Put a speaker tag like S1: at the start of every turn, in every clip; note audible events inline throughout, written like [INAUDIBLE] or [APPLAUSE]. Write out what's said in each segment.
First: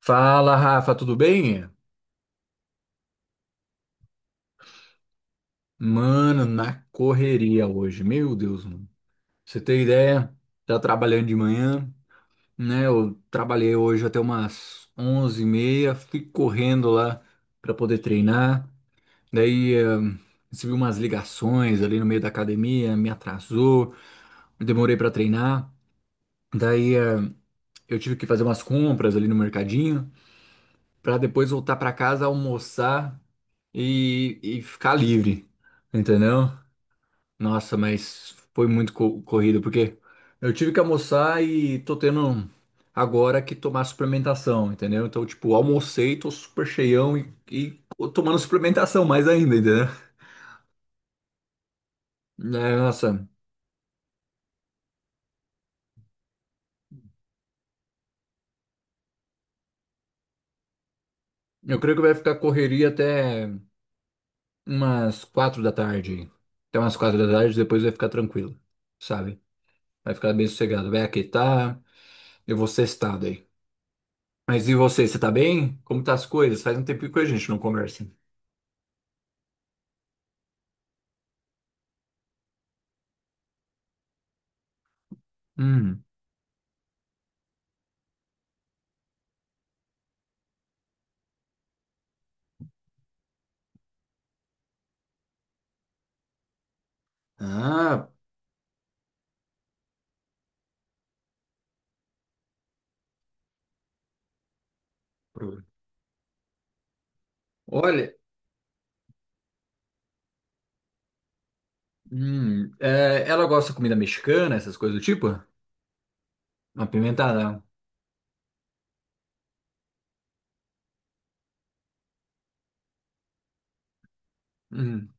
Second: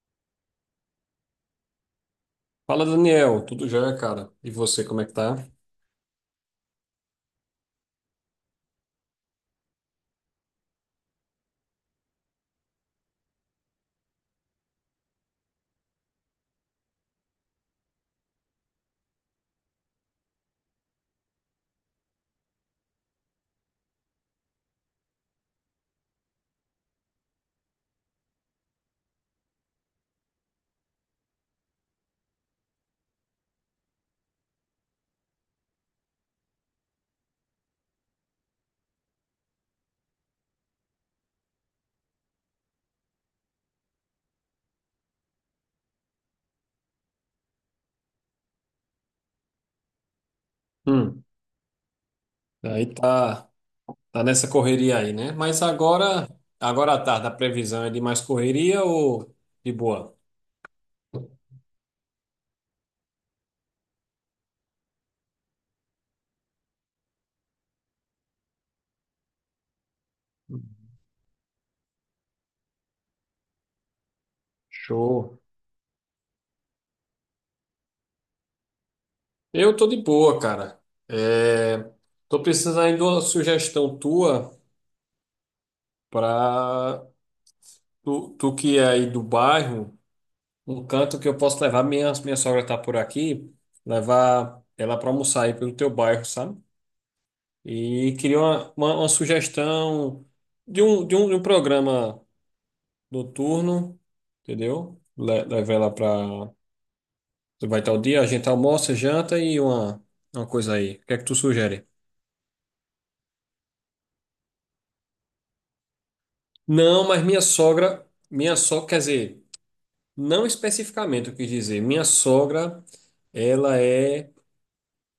S1: Fala, Rafa, tudo bem?
S2: Fala, Daniel. Tudo jóia, cara? E você, como é que tá?
S1: Mano, na correria hoje. Meu Deus, mano. Pra Você tem ideia? Tá trabalhando de manhã, né? Eu trabalhei hoje até umas 11h30, fui correndo lá pra poder treinar. Daí, recebi umas ligações ali no meio da academia, me atrasou, demorei pra treinar. Daí, eu tive que fazer umas compras ali no mercadinho pra depois voltar pra casa, almoçar e ficar livre, entendeu? Nossa, mas foi muito corrido, porque eu tive que almoçar e tô tendo agora que tomar suplementação, entendeu? Então, tipo, almocei, tô super cheião e tomando suplementação mais ainda, entendeu?
S2: Hum.
S1: É,
S2: Aí
S1: nossa,
S2: tá nessa correria aí, né? Mas agora à tarde, a previsão é de mais correria ou de boa?
S1: eu creio que vai ficar correria até umas 4 da tarde. Até umas quatro da tarde, depois vai ficar tranquilo, sabe? Vai ficar bem sossegado, vai aquietar, eu vou sextar daí. Mas e você, você tá
S2: Show.
S1: bem? Como tá as coisas? Faz um tempinho que a gente não conversa.
S2: Eu tô de boa, cara. É, tô precisando aí de uma sugestão tua
S1: Hum.
S2: pra tu que é aí do bairro, um canto que eu posso levar, minha sogra tá por aqui, levar ela pra almoçar aí pelo teu bairro, sabe?
S1: Ah,
S2: E queria uma sugestão de um programa noturno, entendeu?
S1: Pro-
S2: Leva ela pra. Vai estar o
S1: Olha,
S2: dia, a gente almoça, janta e uma coisa aí. O que é que tu sugere?
S1: ela gosta de comida mexicana, essas coisas do tipo?
S2: Não, mas minha
S1: Apimentada.
S2: sogra. Minha sogra, quer dizer, não especificamente eu quis dizer. Minha sogra, ela é
S1: Hum,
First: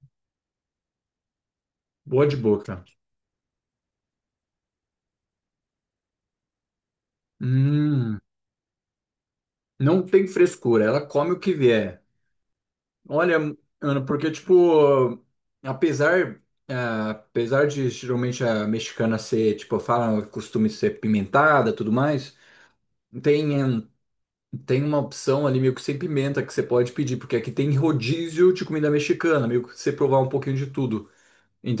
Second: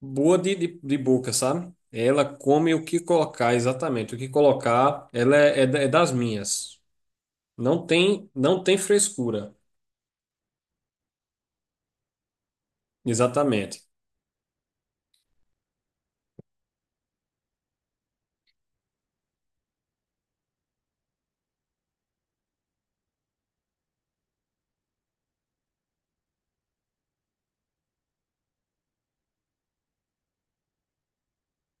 S2: boa de boca, sabe? Ela
S1: boa de
S2: come
S1: boca.
S2: o que colocar, exatamente. O que colocar, ela é das minhas. Não
S1: Hum,
S2: tem, não tem frescura.
S1: não tem frescura, ela come o que vier. Olha,
S2: Exatamente.
S1: Ana, porque, tipo, apesar, apesar de geralmente a mexicana ser, tipo, costume ser pimentada, tudo mais, tem, hum, tem uma opção ali meio que sem pimenta que você pode pedir, porque aqui tem rodízio de comida mexicana, meio que você provar um pouquinho de tudo,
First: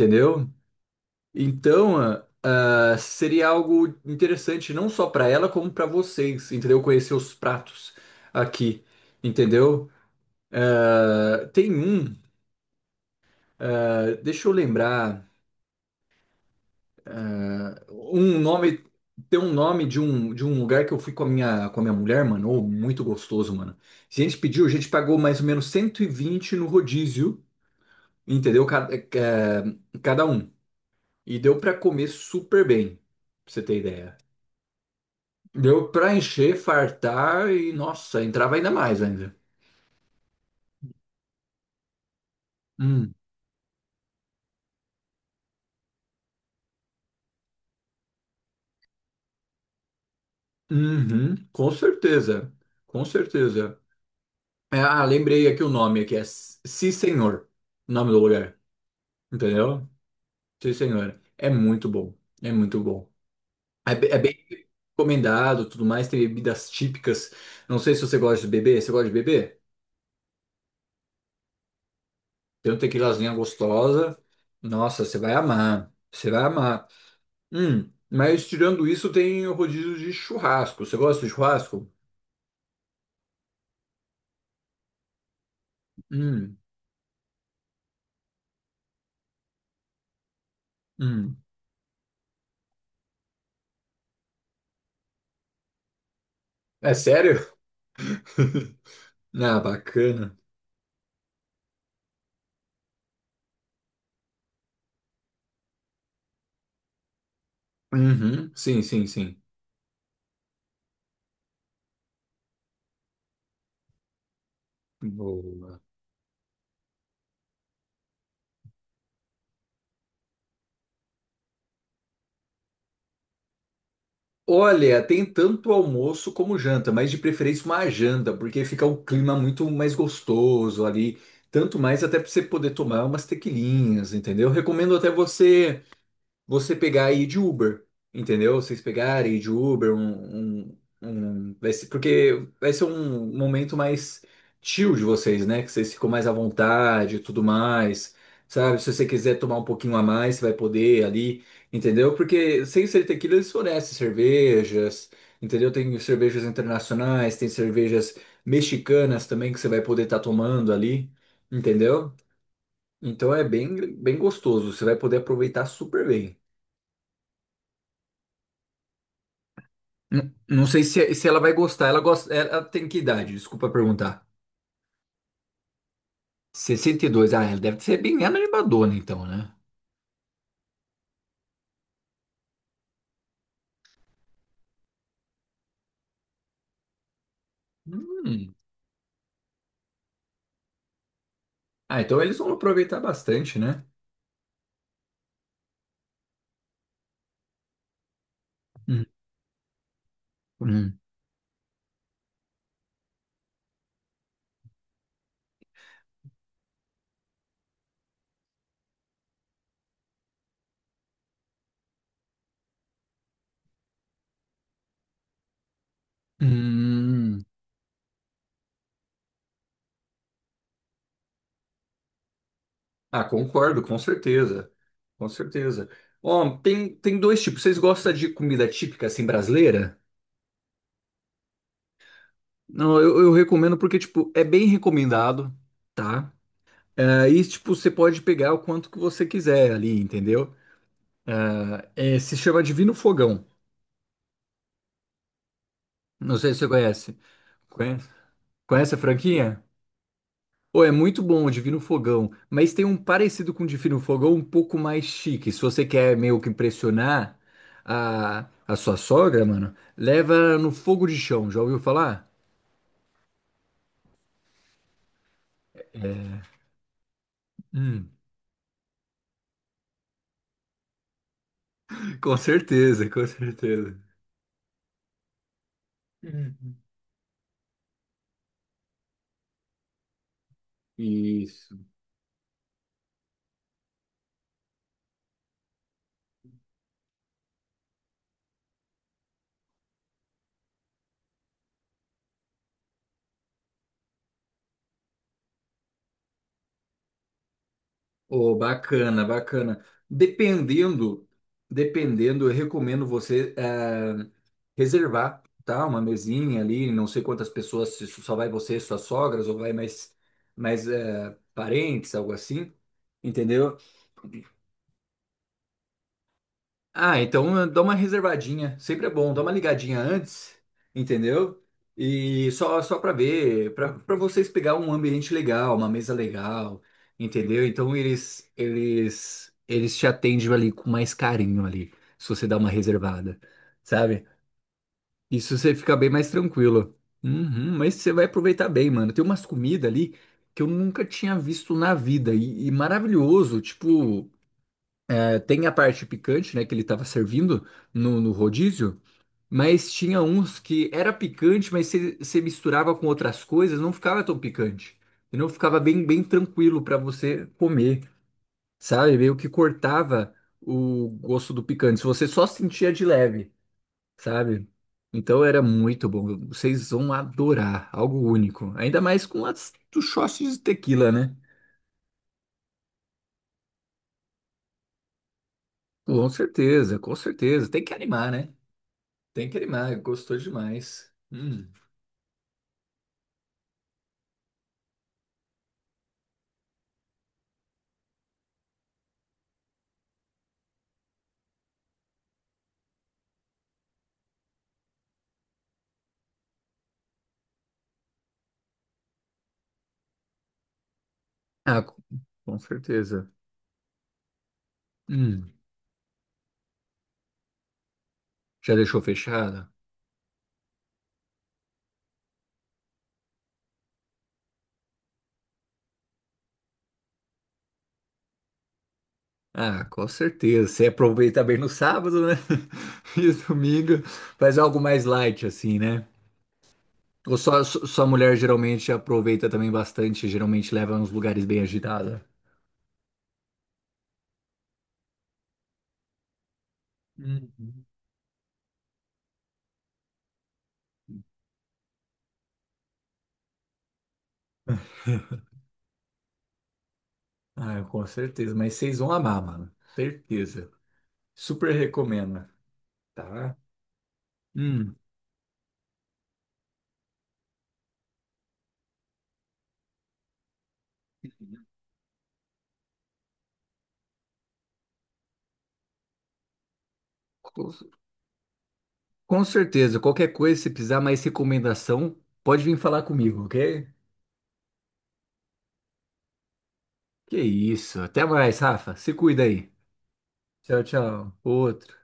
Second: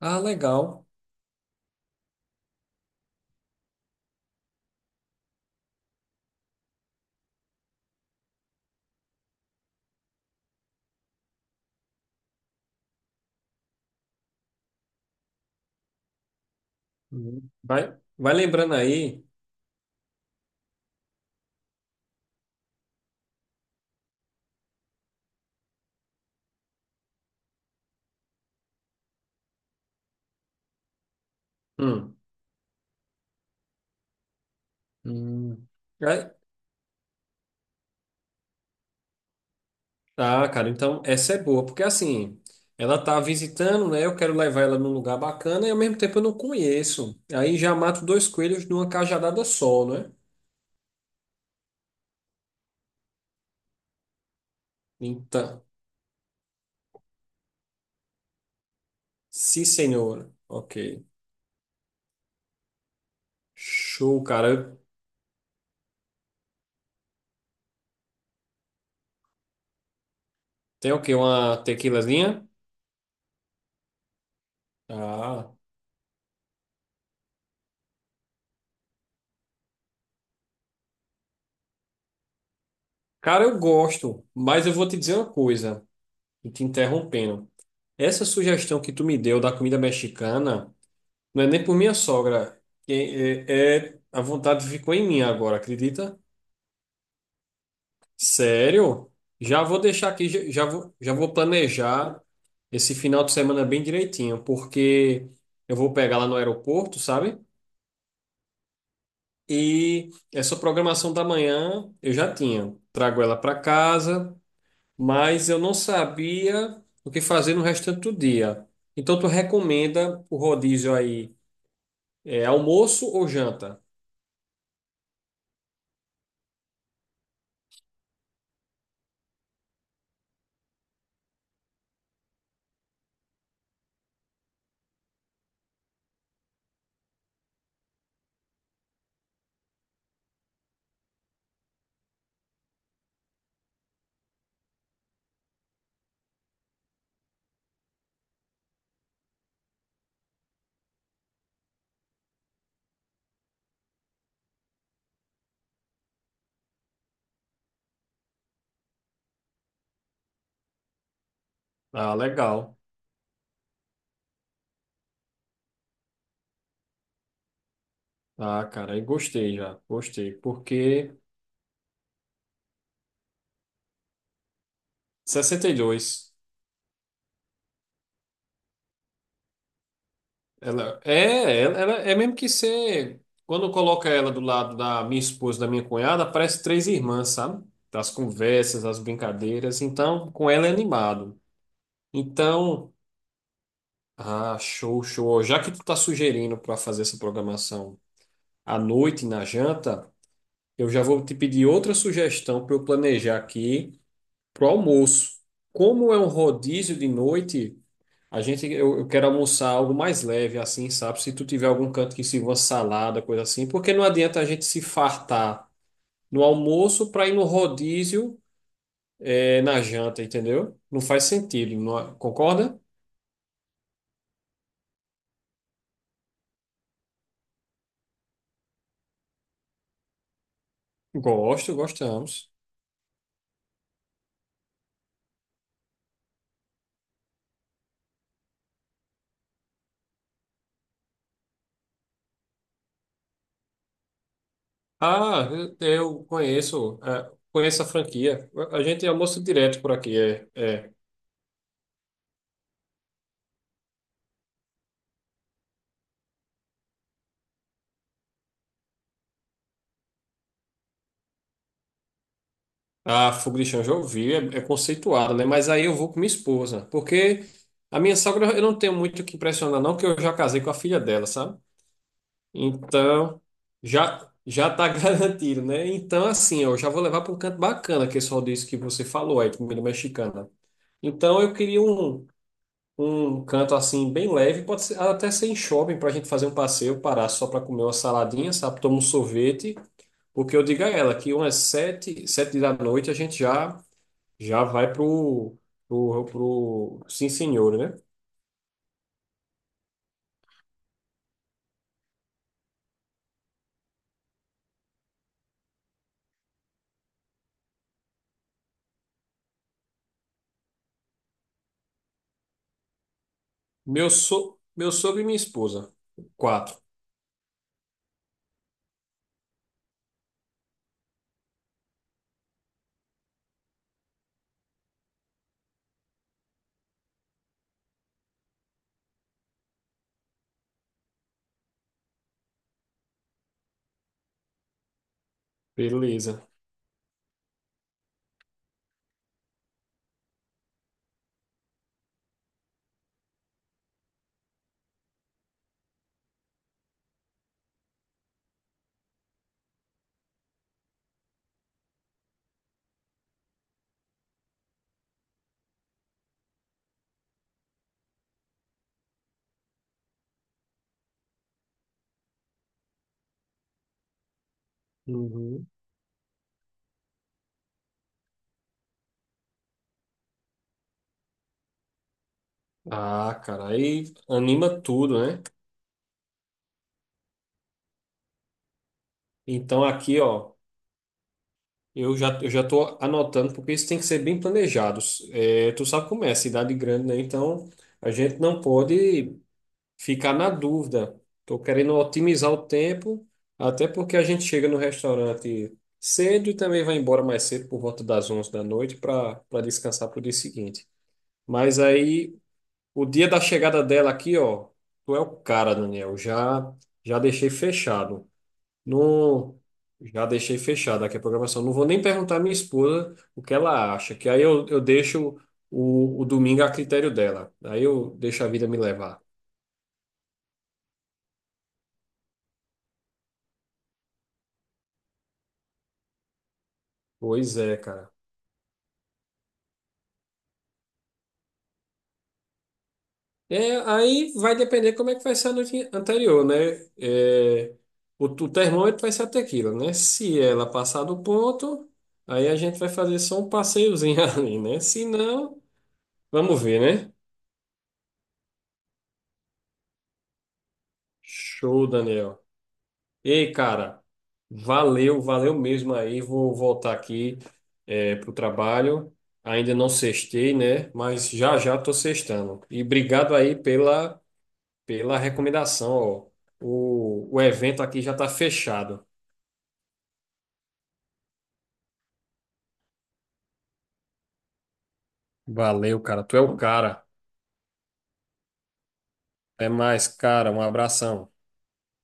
S2: Ah, legal.
S1: Então, seria algo interessante não só para ela, como para vocês, entendeu? Conhecer os pratos aqui, entendeu? Ah, tem um, deixa eu lembrar,
S2: Uhum. Vai
S1: um
S2: lembrando
S1: nome,
S2: aí.
S1: tem um nome de um lugar que eu fui com a minha mulher, mano, ô, muito gostoso, mano. A gente pediu, a gente pagou mais ou menos 120 no rodízio, entendeu? Cada um. E deu para comer
S2: Hum.
S1: super bem, pra você ter ideia.
S2: Hum.
S1: Deu pra
S2: Vai-
S1: encher, fartar e, nossa, entrava ainda mais ainda.
S2: Ah, cara, então essa é boa, porque assim, ela
S1: Hum.
S2: tá visitando, né? Eu quero levar ela num lugar bacana e ao mesmo tempo eu não conheço. Aí já mato dois coelhos numa cajadada só, né?
S1: Uhum, com certeza. Com certeza. É, ah, lembrei
S2: Então,
S1: aqui o nome aqui, é Sim Senhor, o nome do lugar.
S2: Sim
S1: Entendeu?
S2: Senhor.
S1: Sim
S2: Ok.
S1: Senhor. É muito bom. É muito bom. É
S2: Show,
S1: bem
S2: cara.
S1: recomendado, tudo mais, tem bebidas típicas. Não sei se você gosta de beber. Você gosta de beber?
S2: Tem o quê? Uma tequilazinha?
S1: Tem um tequilazinha gostosa. Nossa, você vai
S2: Ah,
S1: amar. Você vai amar. Mas tirando isso, tem o rodízio de churrasco. Você gosta de churrasco?
S2: cara, eu gosto, mas eu vou te dizer uma coisa. E
S1: Hum,
S2: te interrompendo. Essa sugestão que tu me deu da comida mexicana
S1: hum.
S2: não é nem por minha sogra, que é, a vontade ficou em mim agora, acredita?
S1: É sério? [LAUGHS]
S2: Sério?
S1: Ah,
S2: Já vou deixar aqui,
S1: bacana.
S2: já vou planejar esse final de semana bem direitinho, porque eu vou pegar lá no aeroporto, sabe?
S1: Uhum, sim, sim, sim.
S2: E essa programação da manhã eu já tinha. Trago ela para casa, mas eu não
S1: Boa.
S2: sabia o que fazer no restante do dia. Então, tu recomenda o rodízio aí, é almoço ou janta?
S1: Olha, tem tanto almoço como janta, mas de preferência uma janta, porque fica o clima muito mais gostoso ali. Tanto mais até para você poder tomar umas tequilinhas, entendeu? Recomendo até você. Você pegar e ir de Uber, entendeu? Vocês pegarem e ir de Uber, vai ser, porque vai ser um momento mais chill de vocês, né? Que vocês ficam mais à vontade e tudo mais, sabe? Se você quiser tomar um pouquinho a mais, você vai poder ali, entendeu? Porque sem ser tequila, eles fornecem cervejas, entendeu? Tem cervejas internacionais, tem cervejas mexicanas também que você vai poder estar tomando ali, entendeu?
S2: Ah, legal.
S1: Então é bem, bem gostoso, você vai poder aproveitar super bem.
S2: Ah, cara, aí gostei já, gostei,
S1: Não sei
S2: porque
S1: se, se ela vai gostar. Ela gosta. Ela tem que idade? Desculpa perguntar.
S2: 62,
S1: 62. Ah, ela deve ser bem animadona, então, né?
S2: ela é mesmo que ser, quando coloca ela do lado da minha esposa, e da minha cunhada, parece três irmãs, sabe? Das
S1: Hum.
S2: conversas, das brincadeiras, então, com ela é animado.
S1: Ah, então eles vão
S2: Então,
S1: aproveitar bastante, né?
S2: ah, show, show. Já que tu tá sugerindo para fazer essa programação à
S1: Hum.
S2: noite na janta, eu
S1: Hum.
S2: já vou te pedir outra sugestão para eu planejar aqui para o almoço. Como é um rodízio de noite, eu quero almoçar algo mais leve, assim, sabe? Se tu tiver algum canto que sirva salada, coisa assim, porque não adianta a gente se fartar no almoço para ir
S1: Hum.
S2: no rodízio na janta, entendeu? Não faz sentido, é? Concorda?
S1: Ah, concordo, com certeza. Com certeza. Ó, tem, tem dois tipos. Vocês gostam de comida típica, assim, brasileira?
S2: Gosto, gostamos.
S1: Não, eu recomendo porque, tipo, é bem recomendado, tá? É, e, tipo, você pode pegar o quanto que você quiser ali, entendeu? Ah, é, se chama Divino Fogão.
S2: Ah, eu
S1: Não sei se você
S2: conheço,
S1: conhece.
S2: conheço a
S1: Conhece,
S2: franquia. A
S1: conhece a
S2: gente almoça
S1: franquia?
S2: direto por aqui,
S1: Pô, é muito bom o Divino Fogão, mas tem um parecido com o Divino Fogão um pouco mais chique. Se você quer meio que impressionar a sua sogra, mano, leva no fogo de chão. Já ouviu falar?
S2: A Fogo de Chão já ouvi, é conceituada, né? Mas aí eu vou com minha esposa, porque a
S1: Hum.
S2: minha sogra eu não tenho muito o que impressionar, não, porque eu já casei com a filha dela, sabe?
S1: Com certeza, com
S2: Então,
S1: certeza.
S2: já tá [LAUGHS] garantido, né? Então, assim, ó, eu
S1: Uhum.
S2: já vou levar para um canto bacana, que é só disso que você falou aí, comida mexicana. Então, eu
S1: Isso.
S2: queria um canto assim, bem leve, pode ser, até ser em shopping, para a gente fazer um passeio, parar só para comer uma saladinha, sabe? Tomar um sorvete, porque eu digo a ela que umas sete da noite a gente já. Já vai pro Sim Senhor, né?
S1: Oh, bacana, bacana. Dependendo, dependendo, eu recomendo você, reservar, tá? Uma mesinha ali, não sei quantas pessoas, se só vai você, suas sogras, ou vai parentes, algo assim, entendeu?
S2: Meu sogro e minha esposa. Quatro.
S1: Ah, então dá uma reservadinha, sempre é bom, dá uma ligadinha antes, entendeu? E só para ver, para vocês pegar um ambiente legal, uma mesa legal, entendeu? Então eles te atendem ali com mais carinho ali, se você dá uma reservada, sabe? Isso você fica bem mais
S2: Beleza.
S1: tranquilo. Uhum, mas você vai aproveitar bem, mano. Tem umas comidas ali que eu nunca tinha visto na vida. E maravilhoso. Tipo, é, tem a parte picante, né? Que ele tava servindo no rodízio. Mas tinha uns que era picante, mas você misturava com outras coisas, não ficava tão picante. E não ficava bem, bem tranquilo pra você comer, sabe? Meio que cortava o gosto do picante. Se você só sentia de leve sabe? Então era
S2: Uhum.
S1: muito bom. Vocês vão adorar, algo único. Ainda mais com as dos shots de tequila, né?
S2: Ah, cara, aí anima tudo, né?
S1: Com certeza, com certeza. Tem que animar, né? Tem que
S2: Então
S1: animar,
S2: aqui,
S1: gostou
S2: ó,
S1: demais. Hum.
S2: eu já tô anotando, porque isso tem que ser bem planejado. É, tu sabe como é, cidade grande, né? Então a gente não pode ficar na dúvida. Estou querendo otimizar o tempo, até porque a gente chega no restaurante cedo e também vai embora mais cedo, por volta das 11 da noite, para descansar para o dia seguinte. Mas
S1: Ah,
S2: aí,
S1: com
S2: o dia
S1: certeza.
S2: da chegada dela aqui, ó, tu é o
S1: Hum.
S2: cara, Daniel. Já deixei fechado.
S1: Já deixou
S2: Não,
S1: fechado?
S2: já deixei fechado aqui a programação. Não vou nem perguntar à minha esposa o que ela acha, que aí eu deixo o domingo a critério dela. Aí eu deixo a vida me levar.
S1: Ah, com certeza. Você aproveita bem no sábado, né? [LAUGHS] E domingo faz algo mais light, assim, né? Ou
S2: Pois é,
S1: sua
S2: cara.
S1: mulher geralmente aproveita também bastante, geralmente leva nos lugares bem agitados.
S2: É, aí vai depender como é que vai ser a noite anterior, né? É,
S1: Hum.
S2: o termômetro vai ser até aquilo, né? Se ela passar do ponto, aí a gente vai fazer só um passeiozinho [LAUGHS] ali, né? Se não, vamos ver, né?
S1: Ah, com certeza. Mas vocês vão amar, mano. Certeza. Super
S2: Show, Daniel.
S1: recomendo,
S2: Ei,
S1: tá?
S2: cara,
S1: Hum,
S2: valeu, valeu mesmo aí. Vou voltar aqui, pro trabalho. Ainda não sextei, né? Mas já tô sextando. E obrigado aí pela recomendação, ó. O
S1: com
S2: evento aqui já está fechado.
S1: com certeza. Qualquer coisa, se precisar mais recomendação, pode vir falar comigo, ok?
S2: Valeu, cara. Tu é o cara.
S1: Que isso. Até mais, Rafa. Se cuida
S2: Até
S1: aí.
S2: mais, cara. Um
S1: Tchau,
S2: abração.
S1: tchau. Outro.